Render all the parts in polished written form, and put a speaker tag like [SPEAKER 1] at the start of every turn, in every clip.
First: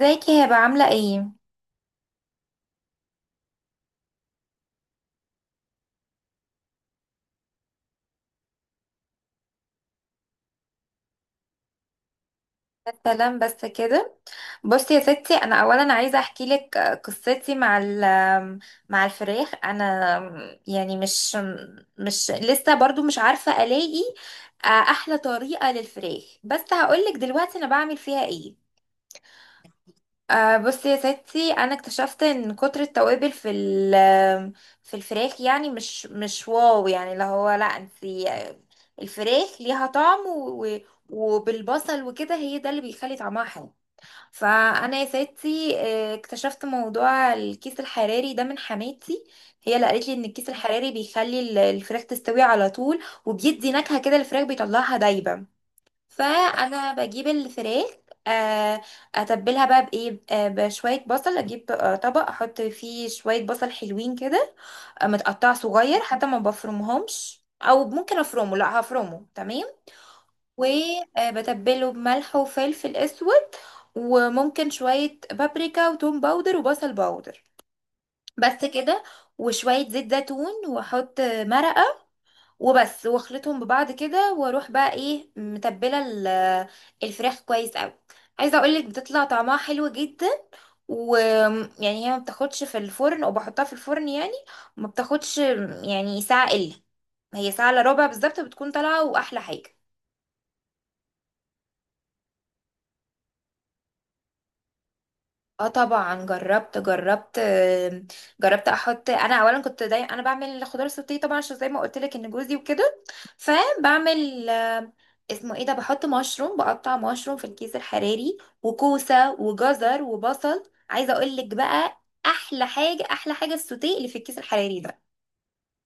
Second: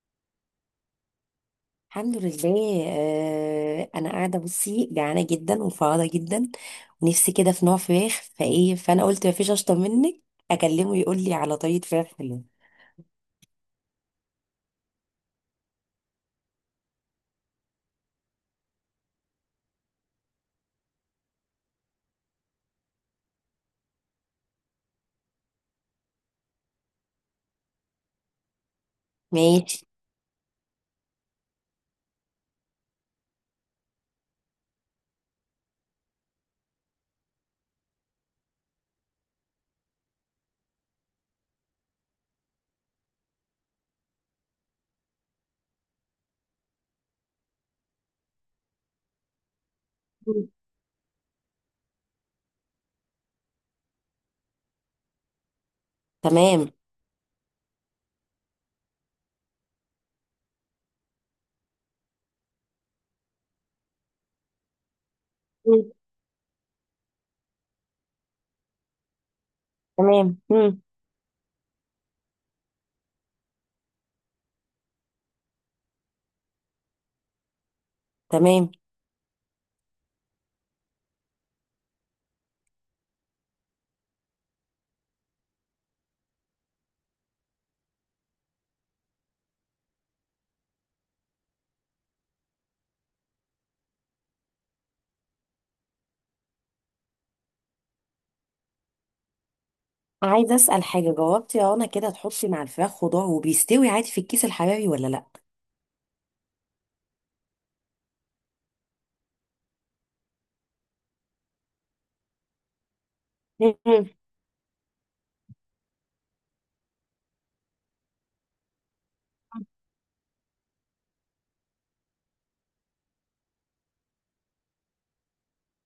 [SPEAKER 1] ازيك يا هبه، عامله ايه؟
[SPEAKER 2] الحمد لله. انا قاعده بصي جعانه جدا وفاضه جدا، ونفسي كده في نوع فراخ، فايه فانا قلت مفيش اشطر منك، اكلمه يقول لي على طريقه فراخ حلوه.
[SPEAKER 1] السلام بس كده. بصي يا ستي، انا اولا عايزه احكي لك قصتي مع مع الفراخ. انا يعني مش لسه برضو مش عارفه الاقي احلى طريقه للفراخ، بس هقول لك دلوقتي انا بعمل فيها ايه.
[SPEAKER 2] ماشي.
[SPEAKER 1] بصي يا ستي، انا اكتشفت ان كتر التوابل في الفراخ، يعني مش واو، يعني اللي هو، لا انتي، الفراخ ليها طعم وبالبصل وكده، هي ده اللي بيخلي طعمها حلو. فانا يا ستي، اكتشفت موضوع الكيس الحراري ده من حماتي. هي اللي قالت لي ان الكيس الحراري بيخلي الفراخ تستوي على طول، وبيدي نكهة كده، الفراخ بيطلعها دايبة.
[SPEAKER 2] تمام.
[SPEAKER 1] فانا بجيب الفراخ، آه، اتبلها بقى بايه، بشويه بصل. اجيب طبق احط فيه شويه بصل حلوين كده، متقطع
[SPEAKER 2] مم.
[SPEAKER 1] صغير، حتى ما بفرمهمش، او ممكن افرمه، لا هفرمه تمام.
[SPEAKER 2] تمام. مم.
[SPEAKER 1] وبتبله بملح وفلفل اسود، وممكن شويه بابريكا وتوم باودر وبصل باودر. بس
[SPEAKER 2] تمام.
[SPEAKER 1] كده، وشويه زيت زيتون، واحط مرقه وبس، واخلطهم ببعض كده، واروح بقى ايه، متبله الفراخ كويس قوي. عايزه اقولك بتطلع طعمها حلو جدا. ويعني هي ما بتاخدش في الفرن، او بحطها في الفرن يعني ما بتاخدش، يعني ساعه الا هي ساعه الا ربع بالظبط بتكون طالعه، واحلى حاجه.
[SPEAKER 2] عايزه اسال حاجه، جاوبتي يا رنا كده، تحطي مع الفراخ خضار وبيستوي عادي في الكيس الحراري ولا لا؟
[SPEAKER 1] اه طبعا، جربت، جربت احط، انا اولا كنت داي انا بعمل خضار سوتيه طبعا، عشان زي ما قلت لك ان جوزي وكده.
[SPEAKER 2] مم.
[SPEAKER 1] فبعمل، اسمه ايه ده، بحط مشروم، بقطع مشروم في الكيس الحراري، وكوسه وجزر وبصل. عايزه اقول لك بقى، احلى حاجه، احلى حاجه السوتيه اللي في الكيس الحراري ده.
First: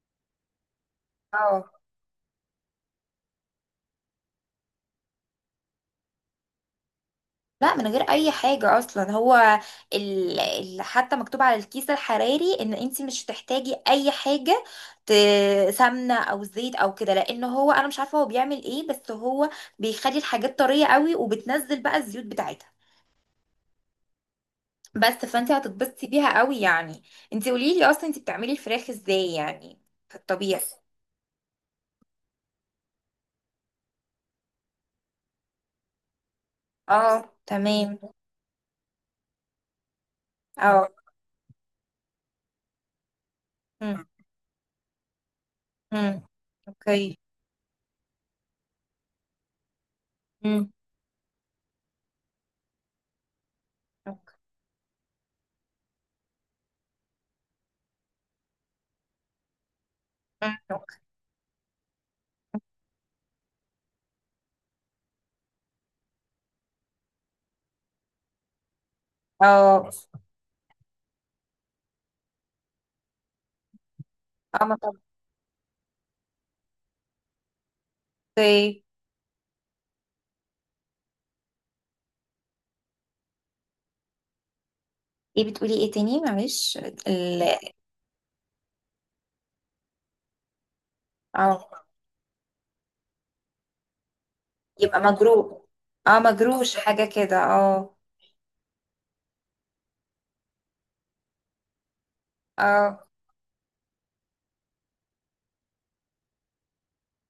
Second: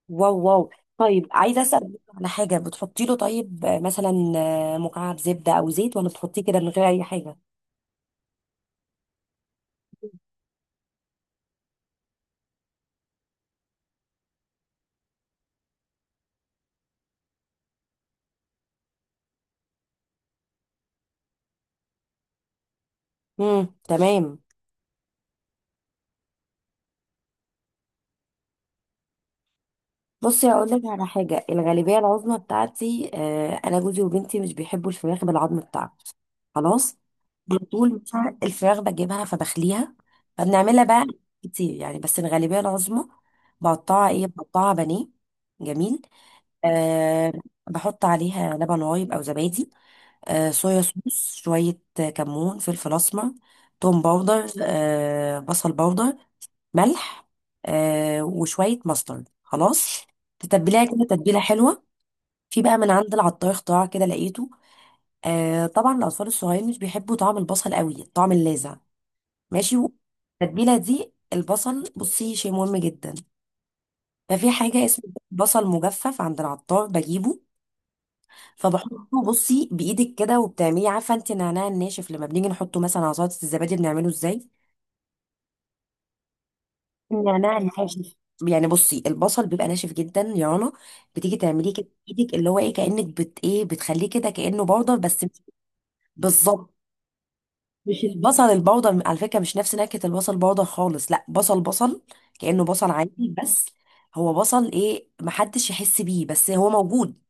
[SPEAKER 2] واو واو. طيب عايزه
[SPEAKER 1] اه،
[SPEAKER 2] اسال على حاجه، بتحطي له طيب مثلا مكعب زبده او زيت، ولا بتحطيه كده من غير اي حاجه؟
[SPEAKER 1] لا من غير اي حاجة اصلا، هو حتى مكتوب على الكيس الحراري ان انت مش هتحتاجي اي حاجة، ت... سمنة او زيت او كده، لان هو، انا مش عارفة هو بيعمل ايه، بس هو بيخلي الحاجات طرية قوي، وبتنزل بقى الزيوت بتاعتها.
[SPEAKER 2] تمام.
[SPEAKER 1] بس فانت هتتبسطي بيها قوي يعني. انت قولي لي اصلا، انت بتعملي الفراخ ازاي يعني، في
[SPEAKER 2] بصي
[SPEAKER 1] الطبيعي؟
[SPEAKER 2] هقول لك على حاجه، الغالبيه العظمى بتاعتي انا جوزي وبنتي مش بيحبوا الفراخ بالعظم بتاعها، خلاص.
[SPEAKER 1] اه
[SPEAKER 2] على طول
[SPEAKER 1] تمام،
[SPEAKER 2] مثلا الفراخ بجيبها فبخليها، فبنعملها
[SPEAKER 1] اه.
[SPEAKER 2] بقى كتير يعني، بس الغالبيه العظمى
[SPEAKER 1] مم،
[SPEAKER 2] بقطعها بانيه. جميل.
[SPEAKER 1] مم. اوكي،
[SPEAKER 2] أه. بحط عليها لبن رايب او زبادي،
[SPEAKER 1] مم.
[SPEAKER 2] صويا صوص، شوية كمون، فلفل أسمر، توم
[SPEAKER 1] اوكي،
[SPEAKER 2] باودر، بصل باودر، ملح، وشوية ماسترد، خلاص.
[SPEAKER 1] مم،
[SPEAKER 2] تتبليها
[SPEAKER 1] أوكي.
[SPEAKER 2] كده تتبيلة حلوة. في بقى من عند العطار اختراع كده لقيته، طبعا الأطفال الصغيرين مش بيحبوا طعم البصل قوي، الطعم اللاذع. ماشي.
[SPEAKER 1] اه،
[SPEAKER 2] التتبيلة دي البصل بصي شيء مهم جدا. ففي
[SPEAKER 1] اه، ما
[SPEAKER 2] حاجة
[SPEAKER 1] طب-
[SPEAKER 2] اسمها بصل مجفف عند العطار بجيبه.
[SPEAKER 1] اوكي.
[SPEAKER 2] فبحطه بصي بايدك كده، وبتعملي، عارفه انت النعناع الناشف لما بنيجي نحطه مثلا على سلطه الزبادي بنعمله ازاي؟
[SPEAKER 1] ايه بتقولي؟ ايه تاني، معلش؟ ال-
[SPEAKER 2] النعناع الناشف. يعني بصي، البصل بيبقى ناشف جدا يا رنا، بتيجي تعمليه
[SPEAKER 1] اه،
[SPEAKER 2] كده بايدك، اللي هو ايه، كانك بت ايه بتخليه كده، كانه بودر
[SPEAKER 1] يبقى
[SPEAKER 2] بس
[SPEAKER 1] مجروح، اه
[SPEAKER 2] بالظبط.
[SPEAKER 1] مجروش حاجة كده، اه،
[SPEAKER 2] مش البصل البودر على فكره، مش نفس نكهه البصل بودر خالص، لا، بصل بصل، كانه بصل
[SPEAKER 1] اه،
[SPEAKER 2] عادي بس. هو بصل ايه، محدش يحس بيه، بس هو موجود،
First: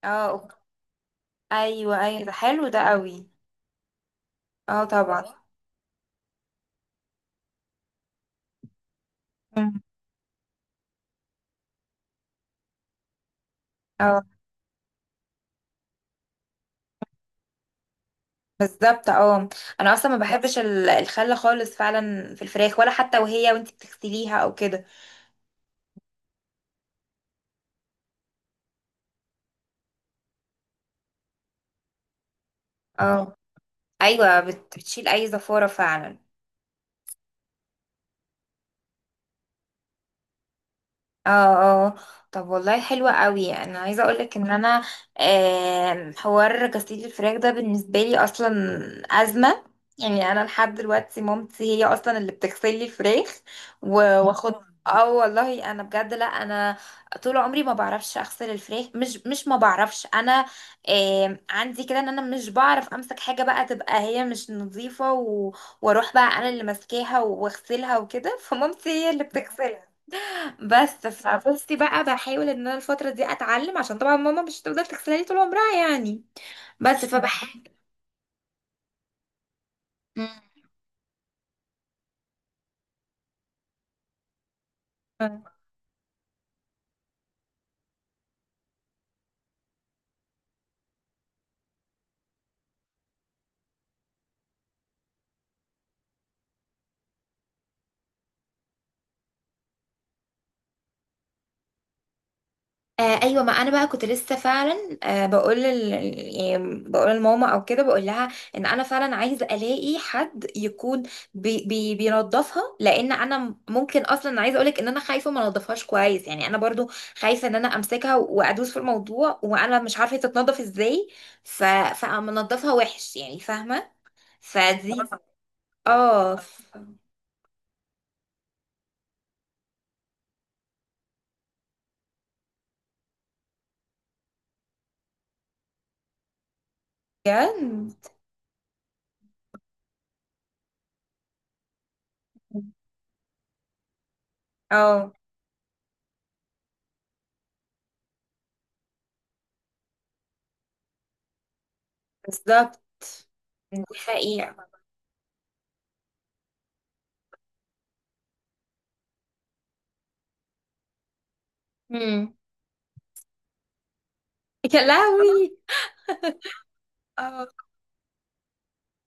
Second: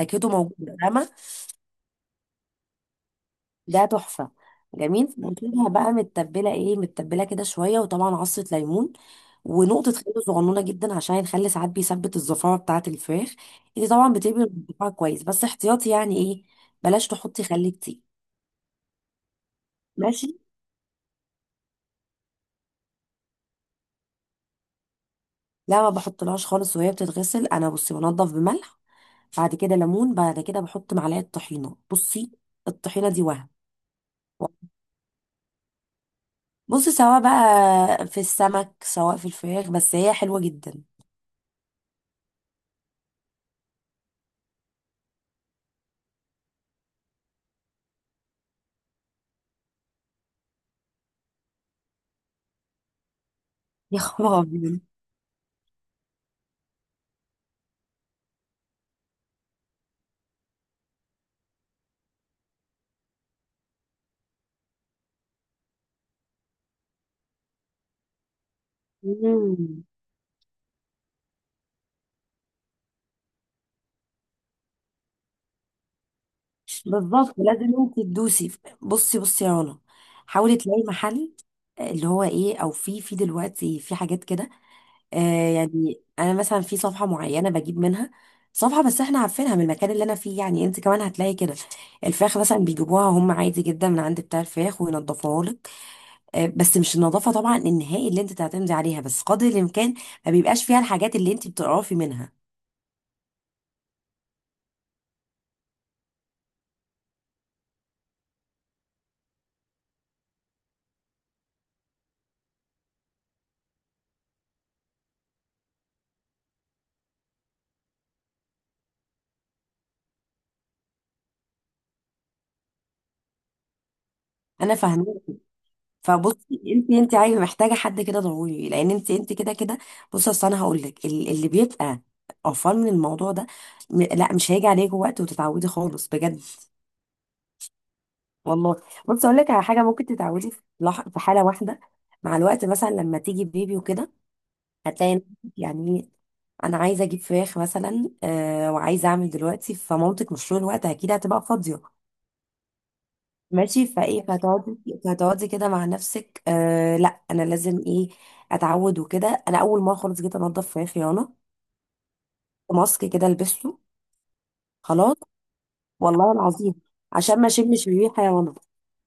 [SPEAKER 2] نكهته
[SPEAKER 1] اه،
[SPEAKER 2] موجوده، فاهمه؟
[SPEAKER 1] ايوه، ايوه، ده حلو، ده قوي.
[SPEAKER 2] ده تحفة.
[SPEAKER 1] اه
[SPEAKER 2] جميل.
[SPEAKER 1] طبعا،
[SPEAKER 2] بتجيبها بقى متبلة، متبلة كده شوية، وطبعا عصرة ليمون
[SPEAKER 1] مم.
[SPEAKER 2] ونقطة خل صغنونة جدا، عشان الخل ساعات بيثبت الزفارة بتاعة الفراخ. انت طبعا
[SPEAKER 1] اه
[SPEAKER 2] بتقلبي الزفارة كويس، بس احتياطي يعني، ايه بلاش تحطي خل كتير.
[SPEAKER 1] بالظبط، اه. انا اصلا ما
[SPEAKER 2] ماشي.
[SPEAKER 1] بحبش الخل خالص فعلا في الفراخ، ولا حتى وانت بتغسليها او كده.
[SPEAKER 2] لا ما بحطلهاش خالص وهي بتتغسل، انا بصي بنضف بملح، بعد كده ليمون، بعد كده بحط معلقة طحينة. بصي الطحينة دي
[SPEAKER 1] اه
[SPEAKER 2] وهم.
[SPEAKER 1] ايوه، بتشيل اي زفارة فعلا.
[SPEAKER 2] بصي سواء بقى في السمك سواء في الفراخ، بس هي حلوة جدا.
[SPEAKER 1] اه، اه، طب والله حلوة قوي، انا عايزة اقولك ان انا، حوار غسيل الفراخ ده بالنسبة لي اصلا ازمة. يعني انا لحد دلوقتي مامتي هي اصلا اللي بتغسل لي الفراخ،
[SPEAKER 2] يا خبر
[SPEAKER 1] واخد.
[SPEAKER 2] أبيض.
[SPEAKER 1] اه والله، انا بجد، لا انا طول عمري ما بعرفش اغسل الفراخ، مش ما بعرفش انا، عندي كده ان انا مش بعرف امسك حاجة بقى تبقى هي مش نظيفة، واروح بقى انا اللي ماسكاها واغسلها وكده فمامتي هي اللي
[SPEAKER 2] مم.
[SPEAKER 1] بتغسلها. بس فبصي بقى، بحاول ان انا الفتره دي اتعلم، عشان طبعا ماما مش هتفضل تغسلها لي طول عمرها يعني، بس
[SPEAKER 2] بالظبط لازم
[SPEAKER 1] فبحاول.
[SPEAKER 2] انت تدوسي. بصي بصي يا رنا،
[SPEAKER 1] مم.
[SPEAKER 2] حاولي تلاقي محل، اللي هو ايه، او في دلوقتي في حاجات كده. يعني انا مثلا في صفحه معينه بجيب منها، صفحه بس احنا عارفينها من المكان اللي انا فيه، يعني انت كمان هتلاقي كده. الفراخ مثلا بيجيبوها هم عادي جدا من عند بتاع الفراخ وينضفوها لك. بس مش النظافه طبعا النهائي اللي انت تعتمدي عليها، بس قدر الامكان ما بيبقاش فيها الحاجات اللي انت بتقرفي منها.
[SPEAKER 1] ايوه، ما انا بقى كنت لسه فعلا، بقول يعني بقول لماما او كده، بقول لها ان انا فعلا عايزه الاقي حد يكون، بينظفها، لان انا ممكن اصلا عايزه اقولك ان انا خايفه ما انضفهاش كويس يعني، انا برضو خايفه ان انا امسكها وادوس في الموضوع، وانا مش عارفه هي تتنضف ازاي، ف... فمنضفها وحش يعني، فاهمه؟
[SPEAKER 2] انا
[SPEAKER 1] فدي.
[SPEAKER 2] فاهمه.
[SPEAKER 1] اه
[SPEAKER 2] فبصي انت عايزه محتاجه حد كده ضروري، لان انت كده كده. بصي اصل انا هقول لك، اللي بيبقى قرفان من الموضوع ده، لا مش هيجي عليك وقت وتتعودي خالص بجد.
[SPEAKER 1] بجد.
[SPEAKER 2] والله. بصي اقول لك على حاجه، ممكن تتعودي في حاله واحده، مع الوقت مثلا لما تيجي بيبي وكده،
[SPEAKER 1] اه
[SPEAKER 2] هتلاقي نفسك. يعني انا عايزه اجيب فراخ مثلا وعايزه اعمل دلوقتي، فمامتك مش طول الوقت اكيد هتبقى فاضيه.
[SPEAKER 1] بالظبط، دي
[SPEAKER 2] ماشي فايه،
[SPEAKER 1] حقيقة.
[SPEAKER 2] فهتقعدي كده مع نفسك، آه لا انا لازم ايه، اتعود وكده. انا اول مره خالص جيت انضف، في خيانه
[SPEAKER 1] امم.
[SPEAKER 2] ماسك كده لبسته
[SPEAKER 1] يا
[SPEAKER 2] خلاص،
[SPEAKER 1] لهوي.
[SPEAKER 2] والله العظيم، عشان
[SPEAKER 1] اه،
[SPEAKER 2] ما اشمش بيه حيوانات.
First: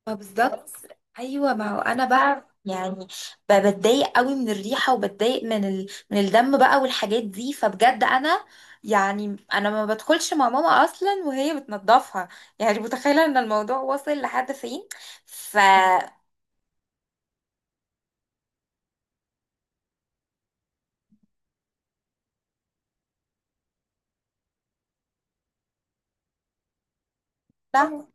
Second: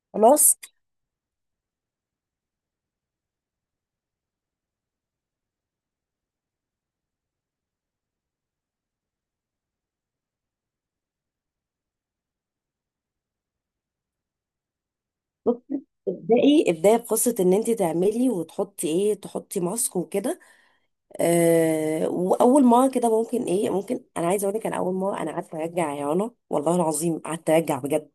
[SPEAKER 2] خلاص.
[SPEAKER 1] بالظبط. ايوه، ما هو انا بقى يعني، بتضايق قوي من الريحة، وبتضايق من الدم بقى والحاجات دي، فبجد انا يعني انا ما بدخلش مع ماما اصلا وهي بتنضفها. يعني متخيلة ان الموضوع وصل لحد فين. ف
[SPEAKER 2] بصي ابدأي ابدأي بقصة ان انت تعملي وتحطي ايه، تحطي ماسك وكده. واول مرة كده ممكن، ممكن انا عايزه اقول لك، انا اول مرة انا قعدت ارجع يا رنا والله العظيم، قعدت ارجع
[SPEAKER 1] لا،
[SPEAKER 2] بجد.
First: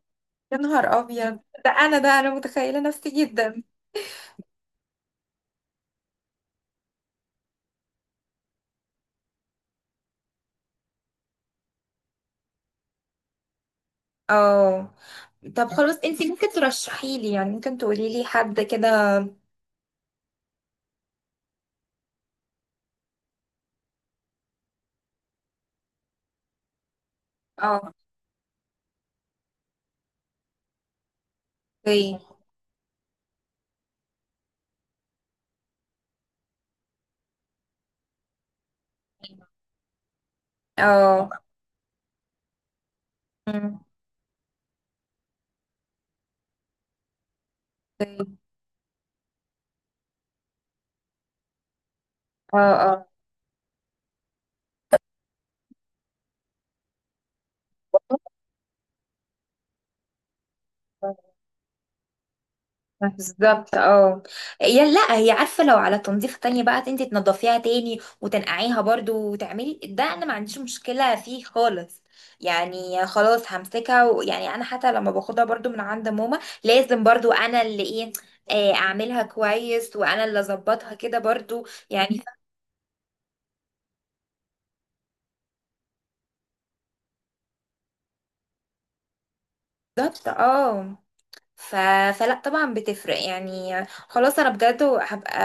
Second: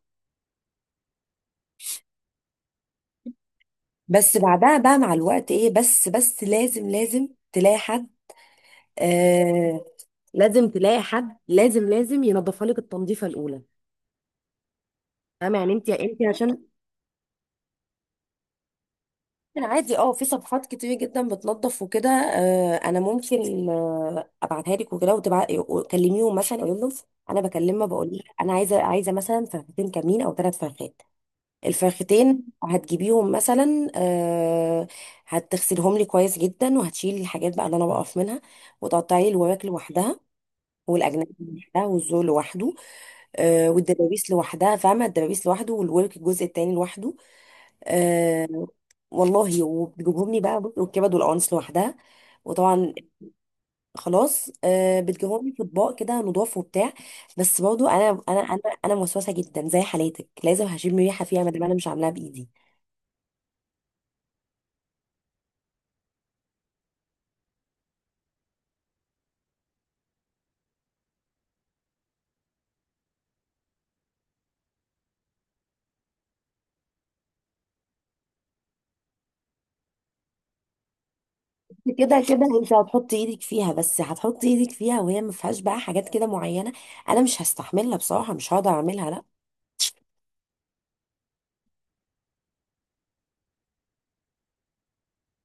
[SPEAKER 1] يا نهار ابيض، ده انا، ده انا متخيلة نفسي جدا.
[SPEAKER 2] بس بعدها بقى مع الوقت ايه، بس بس لازم لازم تلاقي حد. آه لازم تلاقي حد، لازم لازم ينظفها لك التنظيفه الاولى،
[SPEAKER 1] اه.
[SPEAKER 2] فاهمه
[SPEAKER 1] طب
[SPEAKER 2] يعني، انت
[SPEAKER 1] خلاص، انت ممكن
[SPEAKER 2] عشان.
[SPEAKER 1] ترشحي لي يعني، ممكن تقولي لي حد كده؟
[SPEAKER 2] عادي اه، في صفحات كتير جدا بتنظف وكده. انا ممكن ابعتها لك وكده، وتبعتي وتكلميهم، مثلا اقول لهم، انا بكلمها
[SPEAKER 1] اه،
[SPEAKER 2] بقول لها انا عايزه مثلا فرختين كاملين او ثلاث فرخات.
[SPEAKER 1] اوكي.
[SPEAKER 2] الفرختين هتجيبيهم مثلا، هتغسلهم لي كويس جدا، وهتشيلي الحاجات بقى اللي انا بقف منها، وتقطعي الوراك لوحدها،
[SPEAKER 1] اه،
[SPEAKER 2] والاجنبي لوحدها، والزول لوحده،
[SPEAKER 1] أمم،
[SPEAKER 2] والدبابيس لوحدها، فاهمة، الدبابيس لوحده، والورك الجزء التاني لوحده.
[SPEAKER 1] اوكي.
[SPEAKER 2] آه، والله وبتجيبهم لي بقى، بص، والكبد والقوانص لوحدها،
[SPEAKER 1] اه،
[SPEAKER 2] وطبعا
[SPEAKER 1] اه،
[SPEAKER 2] خلاص بتجيبهم لي في اطباق كده نضاف وبتاع. بس برضه انا موسوسه جدا زي حالاتك، لازم هشم ريحه فيها ما دام انا مش عاملاها بايدي.
[SPEAKER 1] بالظبط، اه. هي لا هي عارفه، لو على تنظيف تاني بقى انت تنضفيها تاني وتنقعيها برضو وتعملي ده، انا ما عنديش مشكله فيه خالص. يعني خلاص همسكها، ويعني انا حتى لما باخدها برضو من عند ماما لازم برضو انا اللي ايه، اعملها كويس، وانا اللي اظبطها كده برضو يعني.
[SPEAKER 2] كده كده انت هتحط ايدك فيها، بس هتحط ايدك فيها وهي ما فيهاش بقى حاجات كده معينه، انا مش هستحملها بصراحه، مش هقدر اعملها لا.
[SPEAKER 1] بالظبط، اه. ف... فلا طبعا بتفرق يعني، خلاص انا بجد هبقى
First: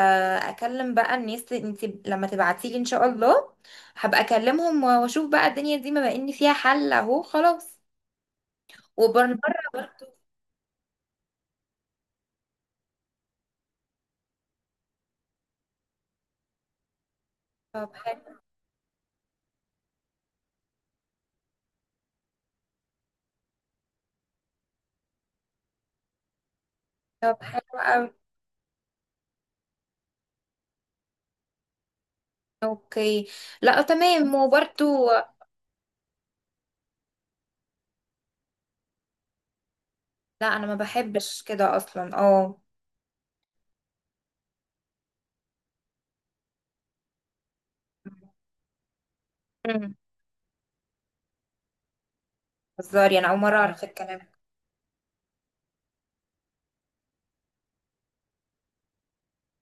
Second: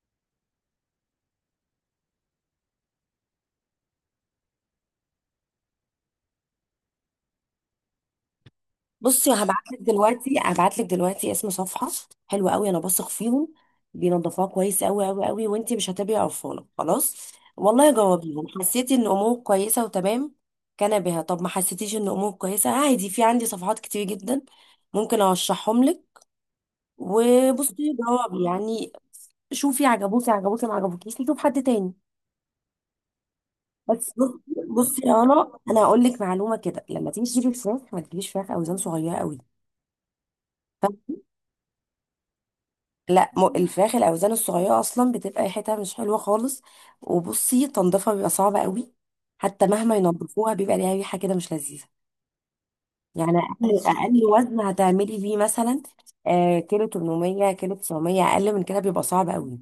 [SPEAKER 1] اكلم بقى الناس، انت لما تبعتيلي ان شاء الله هبقى اكلمهم، واشوف بقى الدنيا دي بما ان فيها حل اهو، خلاص
[SPEAKER 2] بصي
[SPEAKER 1] وبرمرة.
[SPEAKER 2] هبعتلك دلوقتي، هبعتلك دلوقتي اسم صفحة حلوة قوي انا بثق فيهم، بينظفوها كويس قوي قوي قوي، وانتي مش هتبقي قرفانة خلاص.
[SPEAKER 1] طب
[SPEAKER 2] والله
[SPEAKER 1] حلو.
[SPEAKER 2] جاوبيهم، حسيتي ان امورك كويسة وتمام كان بها، طب ما حسيتيش ان امورك كويسة، عادي، في عندي صفحات كتير جدا ممكن ارشحهم لك.
[SPEAKER 1] طب حلو
[SPEAKER 2] وبصي
[SPEAKER 1] قوي.
[SPEAKER 2] جاوبي يعني، شوفي عجبوكي عجبوكي، ما عجبوكيش نشوف حد تاني.
[SPEAKER 1] اوكي. لا
[SPEAKER 2] بس
[SPEAKER 1] تمام
[SPEAKER 2] بصي
[SPEAKER 1] وبرده.
[SPEAKER 2] بصي يا، انا هقول لك معلومة كده، لما تيجي تجيبي الفراخ، ما تجيبيش فراخ اوزان صغيرة قوي.
[SPEAKER 1] لا، انا ما بحبش كده اصلا، اه.
[SPEAKER 2] لا الفراخ الاوزان الصغيره اصلا بتبقى ريحتها مش حلوه خالص، وبصي تنظيفها بيبقى صعب قوي، حتى
[SPEAKER 1] مم.
[SPEAKER 2] مهما ينظفوها بيبقى ليها ريحه كده مش لذيذه.
[SPEAKER 1] هزاري انا
[SPEAKER 2] يعني
[SPEAKER 1] اول مره
[SPEAKER 2] اقل،
[SPEAKER 1] اعرف
[SPEAKER 2] ماشي،
[SPEAKER 1] الكلام.
[SPEAKER 2] اقل وزن هتعملي بيه مثلا كيلو 800، كيلو 900، اقل من كده بيبقى صعب قوي.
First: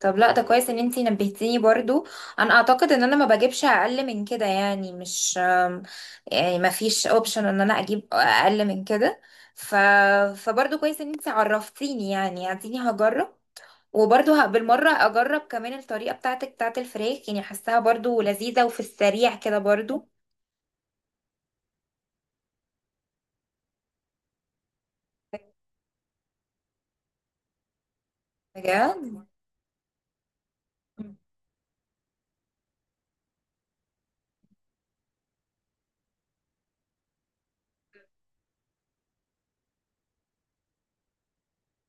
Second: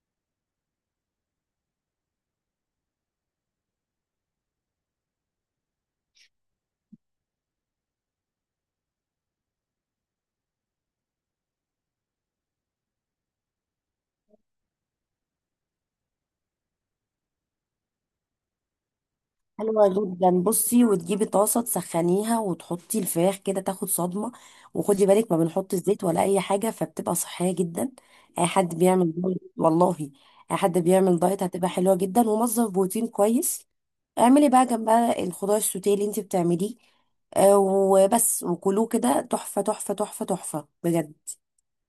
[SPEAKER 1] طب لا، ده كويس ان انتي نبهتيني برضو. انا اعتقد ان انا ما بجيبش اقل من كده يعني، مش، يعني ما فيش اوبشن ان انا اجيب اقل من كده، ف فبرضو كويس ان انتي عرفتيني يعني، اديني هجرب. وبرضو بالمرة اجرب كمان الطريقة بتاعتك بتاعت الفراخ، يعني حاساها برضو لذيذة، وفي السريع كده
[SPEAKER 2] حلوه
[SPEAKER 1] برضو.
[SPEAKER 2] جدا بصي، وتجيبي طاسه تسخنيها وتحطي الفراخ كده تاخد صدمه، وخدي بالك ما بنحط الزيت ولا اي حاجه، فبتبقى صحيه جدا. اي حد بيعمل
[SPEAKER 1] بجد.
[SPEAKER 2] دايت، والله اي حد
[SPEAKER 1] مم.
[SPEAKER 2] بيعمل دايت هتبقى حلوه جدا، ومصدر بروتين كويس. اعملي بقى جنبها الخضار السوتيه اللي انت بتعمليه، وبس، وكلوه كده، تحفة تحفة تحفة تحفة بجد.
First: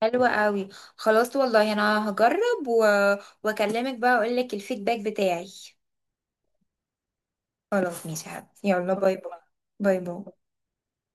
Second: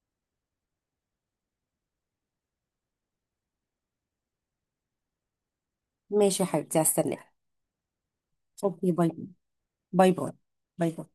[SPEAKER 1] حلوة قوي. خلاص والله انا هجرب واكلمك بقى، اقول لك الفيدباك بتاعي.
[SPEAKER 2] ماشي يا حبيبتي هستناك.
[SPEAKER 1] خلاص ماشي يا حبيبتي.
[SPEAKER 2] اوكي،
[SPEAKER 1] يلا
[SPEAKER 2] باي
[SPEAKER 1] باي باي. باي
[SPEAKER 2] باي، باي
[SPEAKER 1] باي.
[SPEAKER 2] باي باي.